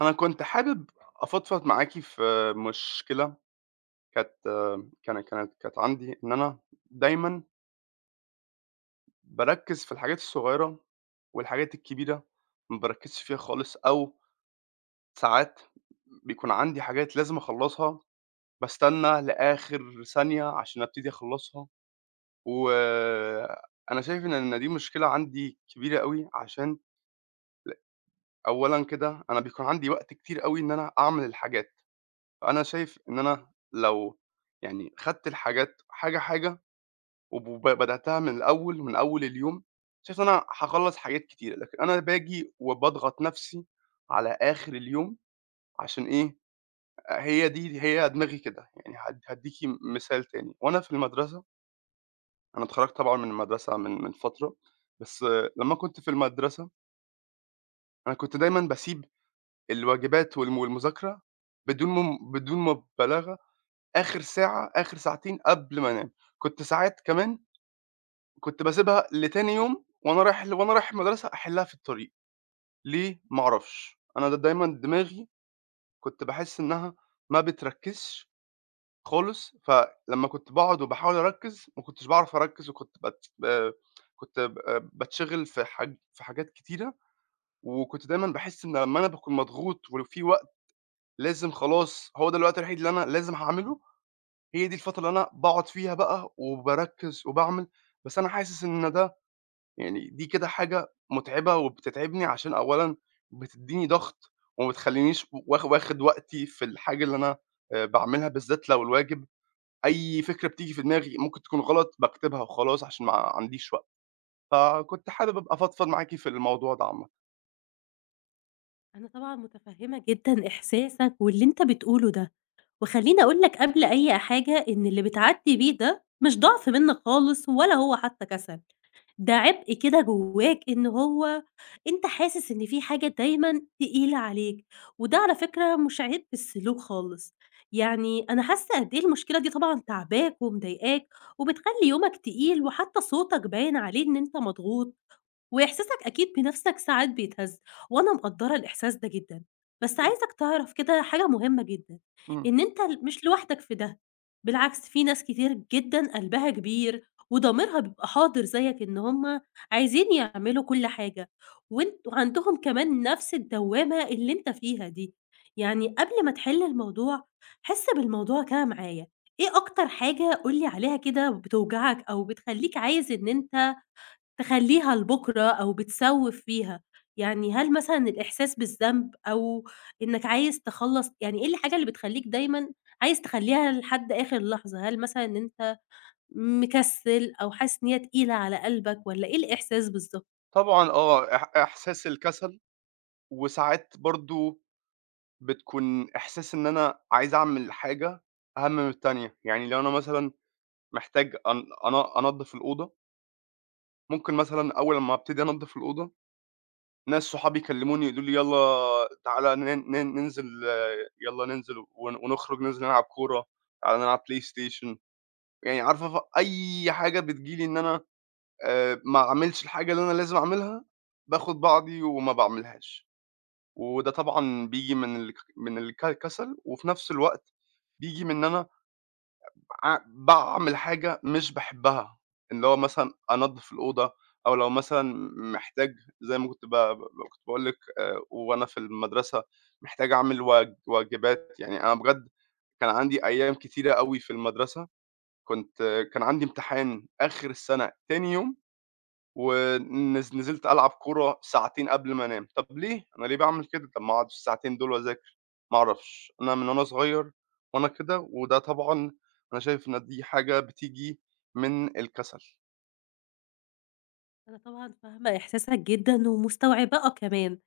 أنا كنت حابب أفضفض معاكِ في مشكلة كانت كان كانت كانت عندي، إن أنا دايمًا باركّز في الحاجات الصغيرة والحاجات الكبيرة ما باركّزش فيها خالص، أو ساعات بيكون عندي حاجات لازم أخلّصها باستنى لآخر ثانية عشان أبتدي أخلّصها، وأنا شايف إن دي مشكلة عندي كبيرة أوي، عشان أولًا كده أنا بيكون عندي وقت كتير أوي إن أنا أعمل الحاجات. فأنا شايف إن أنا لو يعني خدت الحاجات حاجة، حاجة بدأتها من الأول، من أول اليوم، شايف إن أنا هاخلّص حاجات كتيرة، لكن أنا باجي وباضغط نفسي على آخر اليوم عشان إيه، هي دي دماغي كده. يعني هادّيكِ مثال تاني، وأنا في المدرسة أنا اتخرّجت طبعًا من المدرسة من فترة، بس لمّا كنت في المدرسة، أنا كنت دايمًا باسيب الواجبات والمذاكرة بدون مبالغة آخر ساعة، آخر ساعتين قبل ما أنام. كنت ساعات كمان كنت باسيبها لتاني يوم وأنا رايح المدرسة أحلّها في الطريق، ليه؟ ما أعرفش. أنا دايمًا دماغي كنت باحس إنها ما بتركّزش خالص، فلمّا كنت باقعد وباحاول أركّز، ما كنتش باعرف أركّز وكنت بت ب كنت ب باتشغل في حاجات كتيرة، وكنت دايمًا باحس إن لمّا أنا باكون مضغوط ولو في وقت لازم خلاص هو ده الوقت الوحيد اللي أنا لازم هاعمله، هي دي الفترة اللي أنا باقعد فيها بقى وباركّز وباعمل، بس أنا حاسس إن ده يعني دي كده حاجة مُتعبة وبتتعبني عشان أولًا بتدّيني ضغط وما بتخلّينيش واخد وقتي في الحاجة اللي أنا باعملها بالذات لو الواجب، أي فكرة بتيجي في دماغي ممكن تكون غلط باكتبها وخلاص عشان ما عنديش وقت، فكنت حابب أبقى أفضفض معاكِ في الموضوع ده عامةً. أنا طبعًا متفهمة جدًا إحساسك واللي أنت بتقوله ده، وخلّيني أقول لك قبل أي حاجة إن اللي بتعدّي بيه ده مش ضعف منك خالص ولا هو حتى كسل. ده عبء كده جواك، إن هو أنت حاسس إن في حاجة دايمًا تقيلة عليك، وده على فكرة مش عيب في السلوك خالص. يعني أنا حاسة قد إيه المشكلة دي طبعًا تاعباك ومضايقاك، وبتخلّي يومك تقيل، وحتى صوتك باين عليه إن أنت مضغوط. وإحساسك أكيد بنَفْسك ساعات بيتهز، وأنا مقدّرة الإحساس ده جدًا. بس عايزاك تعرف كده حاجة مهمة جدًا، إمم. إن أنت مش لوحدك في ده. بالعكس، في ناس كتير جدًا قلبها كبير وضميرها بيبقى حاضر زيّك، إن هم عايزين يعملوا كل حاجة، وأنت وعندهم كمان نَفْس الدوّامة اللي أنت فيها دي. يعني قبل ما تحِل الموضوع، حِس بالموضوع كده معايا. إيه أكتر حاجة قُل لي عليها كده بتوجعك، أو بتخلّيك عايز إن أنت تخلّيها لبُكرة، أو بتسوّف فيها؟ يعني هل مثلًا الإحساس بالذنب، أو إنّك عايز تخلّص، يعني إيه الحاجة اللي بتخلّيك دايمًا عايز تخلّيها لحد آخر لحظة؟ هل مثلًا إن أنت مكسّل، أو حاسس إن هي تقيلة على قلبك، والّا إيه الإحساس بالضبط؟ طبعًا آه، إحساس الكسل وساعات برضه بتكون إحساس إن أنا عايز أعمل حاجة أهم من التانية، يعني لو أنا مثلًا محتاج أن أنا أنضّف الأوضة، ممكن مثلًا أول أمّا أبتدي أنضّف الأوضة، ناس صحابي يكلموني يقولوا لي: "يالّا تعالَ ن ن ننزل يالّا ننزل ونخرج ننزل نلعب كورة، تعالَ نلعب بلاي ستيشن." يعني عارفة أي حاجة بتيجي لي إن أنا ما أعملش الحاجة اللي أنا لازم أعملها، باخد بعضي وما باعملهاش. وده طبعًا بييجي من كسل، وفي نفس الوقت بييجي من إن أنا باعمل حاجة مش باحبها، اللي هو مثلًا أنضف الأوضة، أو لو مثلًا محتاج زي ما كنت ب ب كنت باقول لِك وأنا في المدرسة محتاج أعمل واجبات، يعني أنا بجد كان عندي أيام كتيرة أوي في المدرسة كنت كان عندي امتحان آخر السنة تاني يوم نزلت ألعب كورة ساعتين قبل ما أنام، طب ليه؟ أنا ليه باعمل كده؟ طب ما أقعد الساعتين دول وأذاكر، ما أعرفش، أنا من وأنا صغير وأنا كده، وده طبعًا أنا شايف إن دي حاجة بتيجي من الكسل، أنا طبعًا فاهمة إحساسك جدًا ومستوعباه كمان.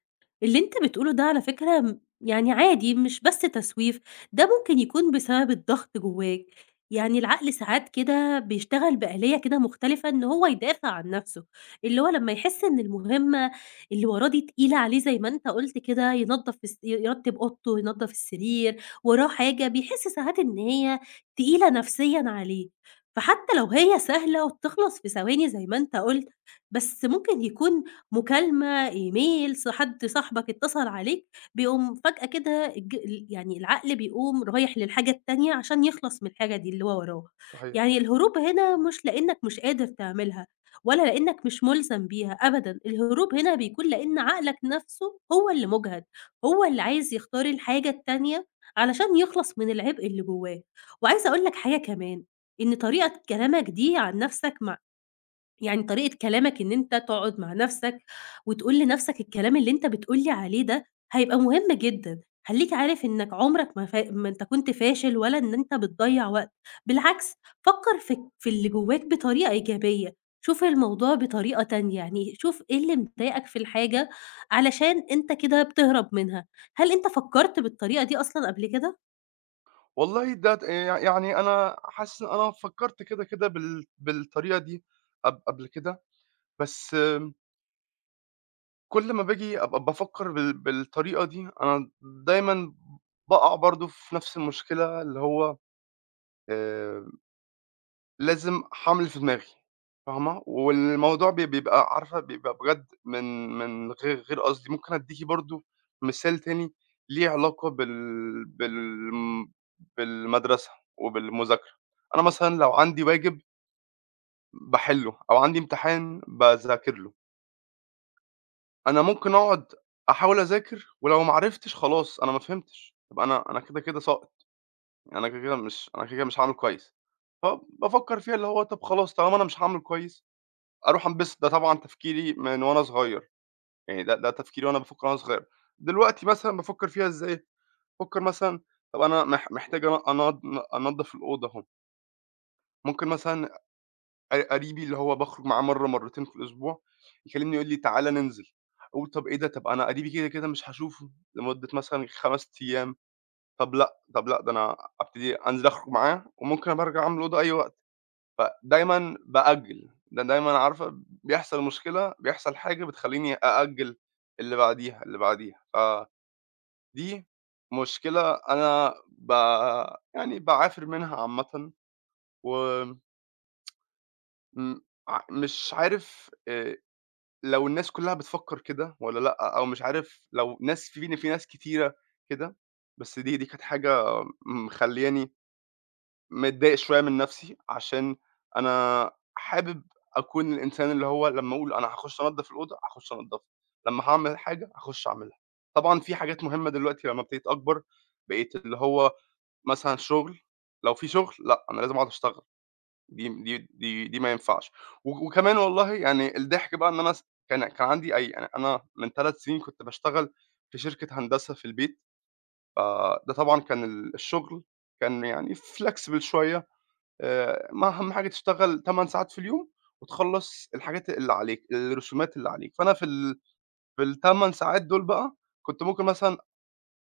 اللي أنت بتقوله ده على فكرة يعني عادي، مش بس تسويف، ده ممكن يكون بسبب الضغط جواك. يعني العقل ساعات كده بيشتغل بآلية كده مختلفة، إن هو يدافع عن نَفْسه، اللي هو لمّا يحس إن المهمة اللي وراه دي تقيلة عليه، زي ما أنت قُلت كده ينضّف الس ي يرتّب أوضته، ينضّف السرير، وراه حاجة، بيحس ساعات إن هي تقيلة نفسيًا عليه. فحتى لو هي سهلة وبتخلص في ثواني زي ما أنت قُلت، بس ممكن يكون مكالمة، إيميل، حد صاحبك اتصل عليك، بيقوم فجأة كده الج ال يعني العقل بيقوم رايح للحاجة التانية عشان يخلص من الحاجة دي اللي هو وراها. صحيح. يعني الهروب هنا مش لإنك مش قادر تعملها، ولا لإنك مش ملزم بيها أبدًا، الهروب هنا بيكون لإن عقلك نفسه هو اللي مُجهد، هو اللي عايز يختار الحاجة التانية علشان يخلص من العبء اللي جواه. وعايزة أقول لك حاجة كمان، إن طريقة كلامك دي عن نفسك، مع، يعني طريقة كلامك إن أنت تقعد مع نفسك وتقول لنفسك الكلام اللي أنت بتقول لي عليه ده هيبقى مهم جدًا. خلّيك عارف إنك عمرك ما أنت كنت فاشل، ولا إن أنت بتضيّع وقت. بالعكس، فكّر في اللي جواك بطريقة إيجابية، شوف الموضوع بطريقة تانية، يعني شوف إيه اللي مضايقك في الحاجة علشان أنت كده بتهرب منها. هل أنت فكّرت بالطريقة دي أصلًا قبل كده؟ والله ده ت يع يعني أنا حاسس إن أنا فكّرت كده، كده بالطريقة دي قبل كده، بس كل ما باجي أبقى بافكّر بالطريقة دي، أنا دايمًا باقع برضه في نفس المشكلة اللي هو آآ لازم حمل في دماغي، فاهمة؟ والموضوع بيبقى عارفة بيبقى بجد من غير قصدي، ممكن أدّيكِ برضه مثال تاني ليه علاقة بالمدرسة وبالمذاكرة، أنا مثلًا لو عندي واجب باحلّه أو عندي امتحان باذاكر له، أنا ممكن أقعد أحاول أذاكر ولو ما عرفتش خلاص أنا ما فهمتش، طب أنا كده، كده ساقط، يعني أنا كده، كده مش أنا كده، كده مش هاعمل كويس، فبافكّر فيها اللي هو طب خلاص طالما أنا مش هاعمل كويس أروح أنبسط، ده طبعًا تفكيري من وأنا صغير، يعني ده تفكيري وأنا بافكّر وأنا صغير. دلوقتي مثلًا بافكّر فيها إزاي، بافكّر مثلًا طَب أنا محتاج أن أنضّف الأوضة أهو، ممكن مثلًا قريبي اللي هو باخرج معاه مرّة، مرّتين في الأسبوع، يكلمني يقول لي تعالَ ننزل، أقول طَب إيه ده، طَب أنا قريبي كده، كده مش هاشوفه لمدة مثلًا 5 أيام، طَب لأ، طَب لأ، ده أنا أبتدي أنزل أخرج معاه وممكن أبقى أرجع أعمل الأوضة أي وقت. فدايمًا بأجّل، ده دايمًا عارفة بيحصل مشكلة، بيحصل حاجة بتخلّيني أأجّل اللي بعديها، اللي بعديها، فدي مشكلة أنا يعني باعافر منها عامةً، وآمم مش عارف لو الناس كلّها بتفكّر كده والّا لأ، أو مش عارف لو ناس في ناس كتيرة كده، بس دي كانت حاجة مخلّياني متضايق شوية من نفسي، عشان أنا حابب أكون الإنسان اللي هو لمّا أقول أنا هاخش أنضّف الأوضة، هاخش أنضّفها، لمّا هاعمل حاجة هاخش أعملها. طبعًا في حاجات مهمة دلوقتي لمّا ابتديت أكبر، بقيت اللي هو مثلًا شغل، لو في شغل لأ، أنا لازم أقعد أشتغل، دي ما ينفعش. وكمان والله يعني الضحك بقى إن أنا كان عندي يعني أنا من 3 سنين كنت باشتغل في شركة هندسة في البيت، فده طبعًا كان الشغل كان يعني flexible شوية. ما أهم حاجة تشتغل 8 ساعات في اليوم، وتخلّص الحاجات اللي عليك، الرسومات اللي عليك، فأنا في ال8 ساعات دول بقى، كنت ممكن مثلًا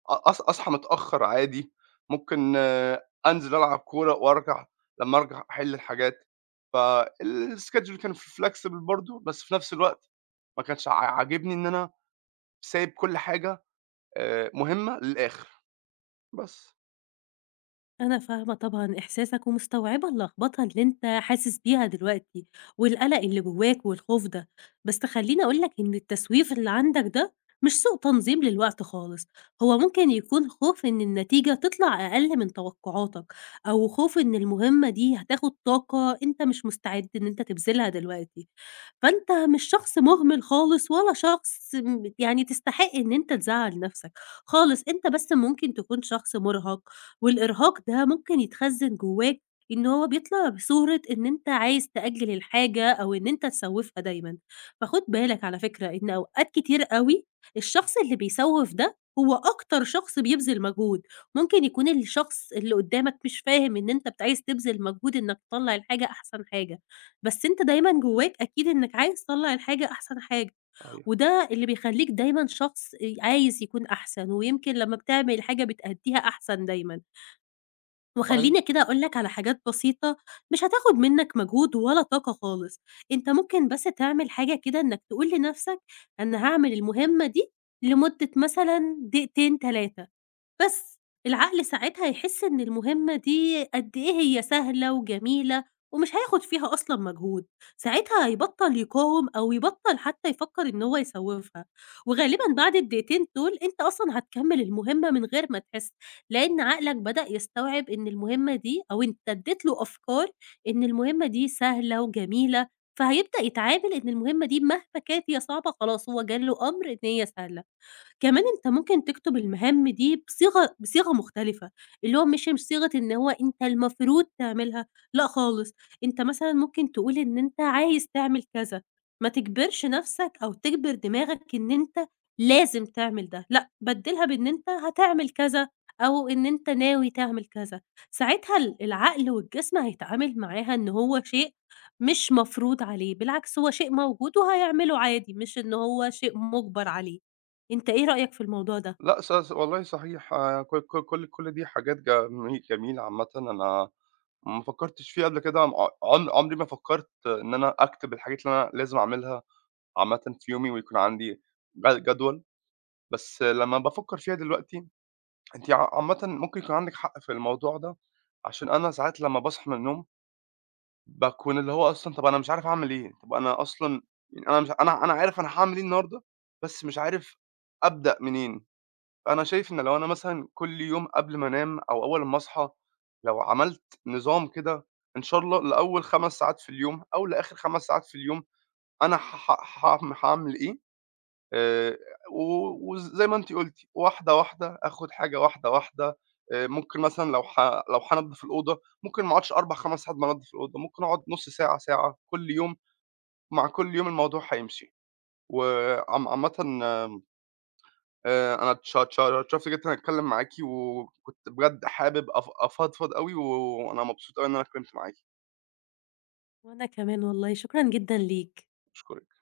أ أص أصحى متأخر عادي، ممكن آه، أنزل ألعب كورة وأرجع، لمّا أرجع أحل الحاجات، فالschedule كان flexible برضه، بس في نفس الوقت ما كانش عاجبني إن أنا سايب كل حاجة مهمة للآخر، بس. أنا فاهمة طبعًا إحساسك، ومستوعبة اللخبطة اللي أنت حاسس بيها دلوقتي، والقلق اللي جواك والخوف ده. بس خلّيني أقول لك إن التسويف اللي عندك ده مش سوء تنظيم للوقت خالص، هو ممكن يكون خوف إن النتيجة تطلع أقل من توقعاتك، أو خوف إن المهمة دي هتاخد طاقة أنت مش مستعد إن أنت تبذلها دلوقتي. فأنت مش شخص مهمل خالص، ولا شخص يعني تستحق إن أنت تزعّل نفسك خالص، أنت بس ممكن تكون شخص مُرهق، والإرهاق ده ممكن يتخزّن جوّاك، إن هو بيطلع بصورة إن أنت عايز تأجّل الحاجة، أو إن أنت تسوّفها دايمًا. فخُد بالك على فكرة إن أوقات كتير أوي الشخص اللي بيسوّف ده هو أكتر شخص بيبذل مجهود. ممكن يكون الشخص اللي قدّامك مش فاهم إن أنت عايز تبذل مجهود إنّك تطلّع الحاجة أحسن حاجة، بس أنت دايمًا جوّاك أكيد إنّك عايز تطلّع الحاجة أحسن حاجة. صحيح. وده اللي بيخلّيك دايمًا شخص عايز يكون أحسن، ويمكن لمّا بتعمل حاجة بتأدّيها أحسن دايمًا. صحيح. وخلّيني كده أقول لك على حاجات بسيطة مش هتاخد منّك مجهود ولا طاقة خالص. أنت ممكن بس تعمل حاجة كده، إنّك تقول لنَفْسك: أنا هاعمل المهمة دي لمدة مثلًا دقيقتين، 3. بس العقل ساعتها يحس إن المهمة دي قد إيه هي سهلة وجميلة، ومش هياخد فيها أصلًا مجهود، ساعتها هيبطّل يقاوم، أو يبطّل حتى يفكّر إن هو يسوّفها. وغالبًا بعد الدقيقتين دول أنت أصلًا هتكمّل المهمة من غير ما تحس، لإن عقلك بدأ يستوعب إن المهمة دي، أو أنت ادّيت له أفكار إن المهمة دي سهلة وجميلة، فهيبدأ يتعامل إن المهمة دي مهما كانت هي صعبة، خلاص هو جاله أمر إن هي سهلة. كمان أنت ممكن تكتب المهام دي بصيغة مختلفة، اللي هو مش صيغة إن هو أنت المفروض تعملها، لأ خالص. أنت مثلًا ممكن تقول إن أنت عايز تعمل كذا، ما تجبرش نفسك أو تجبر دماغك إن أنت لازم تعمل ده، لأ بدّلها بإن أنت هتعمل كذا، أو إن أنت ناوي تعمل كذا. ساعتها العقل والجسم هيتعامل معاها إن هو شيء مش مفروض عليه، بالعكس هو شيء موجود وهيعمله عادي، مش إن هو شيء مُجبر عليه. أنت إيه رأيك في الموضوع ده؟ لأ ص ص والله صحيح ك ك كل كل دي حاجات جميلة عامةً أنا ما فكّرتش فيها قبل كده، ع عم عمري ما فكّرت إن أنا أكتب الحاجات اللي أنا لازم أعملها عامةً في يومي ويكون عندي جدول، بس لمّا بافكّر فيها دلوقتي أنتِ عامةً ممكن يكون عندِك حق في الموضوع ده، عشان أنا ساعات لمّا باصحى من النوم باكون اللي هو أصلًا طَب أنا مش عارف أعمل إيه، طَب أنا أصلًا يعني أنا مش أنا عارف أنا هاعمل إيه النهارده، بس مش عارف أبدأ منين. أنا شايف إن لو أنا مثلًا كل يوم قبل ما أنام أو أول أمّا أصحى، لو عملت نظام كده إن شاء الله لأول 5 ساعات في اليوم أو لآخر 5 ساعات في اليوم، أنا ح ح هاعم هاعمل إيه آآ، و وزي ما أنتِ قُلتِ واحدة، واحدة، آخُد حاجة واحدة، واحدة، ممكن مثلًا لو هانضّف الأوضة، ممكن ما أقعدش 4، 5 ساعات بانضّف الأوضة، ممكن أقعد نُص ساعة، ساعة كل يوم، مع كل يوم الموضوع هيمشي. عامةً أنا اتشرفت جدًا إني أتكلم معاكِ، وكنت بجد حابب أفضفض أوي، وأنا مبسوط أوي إن أنا اتكلمت معاكِ، وأنا كمان والله، شكرًا جدًا ليك. باشكرِك.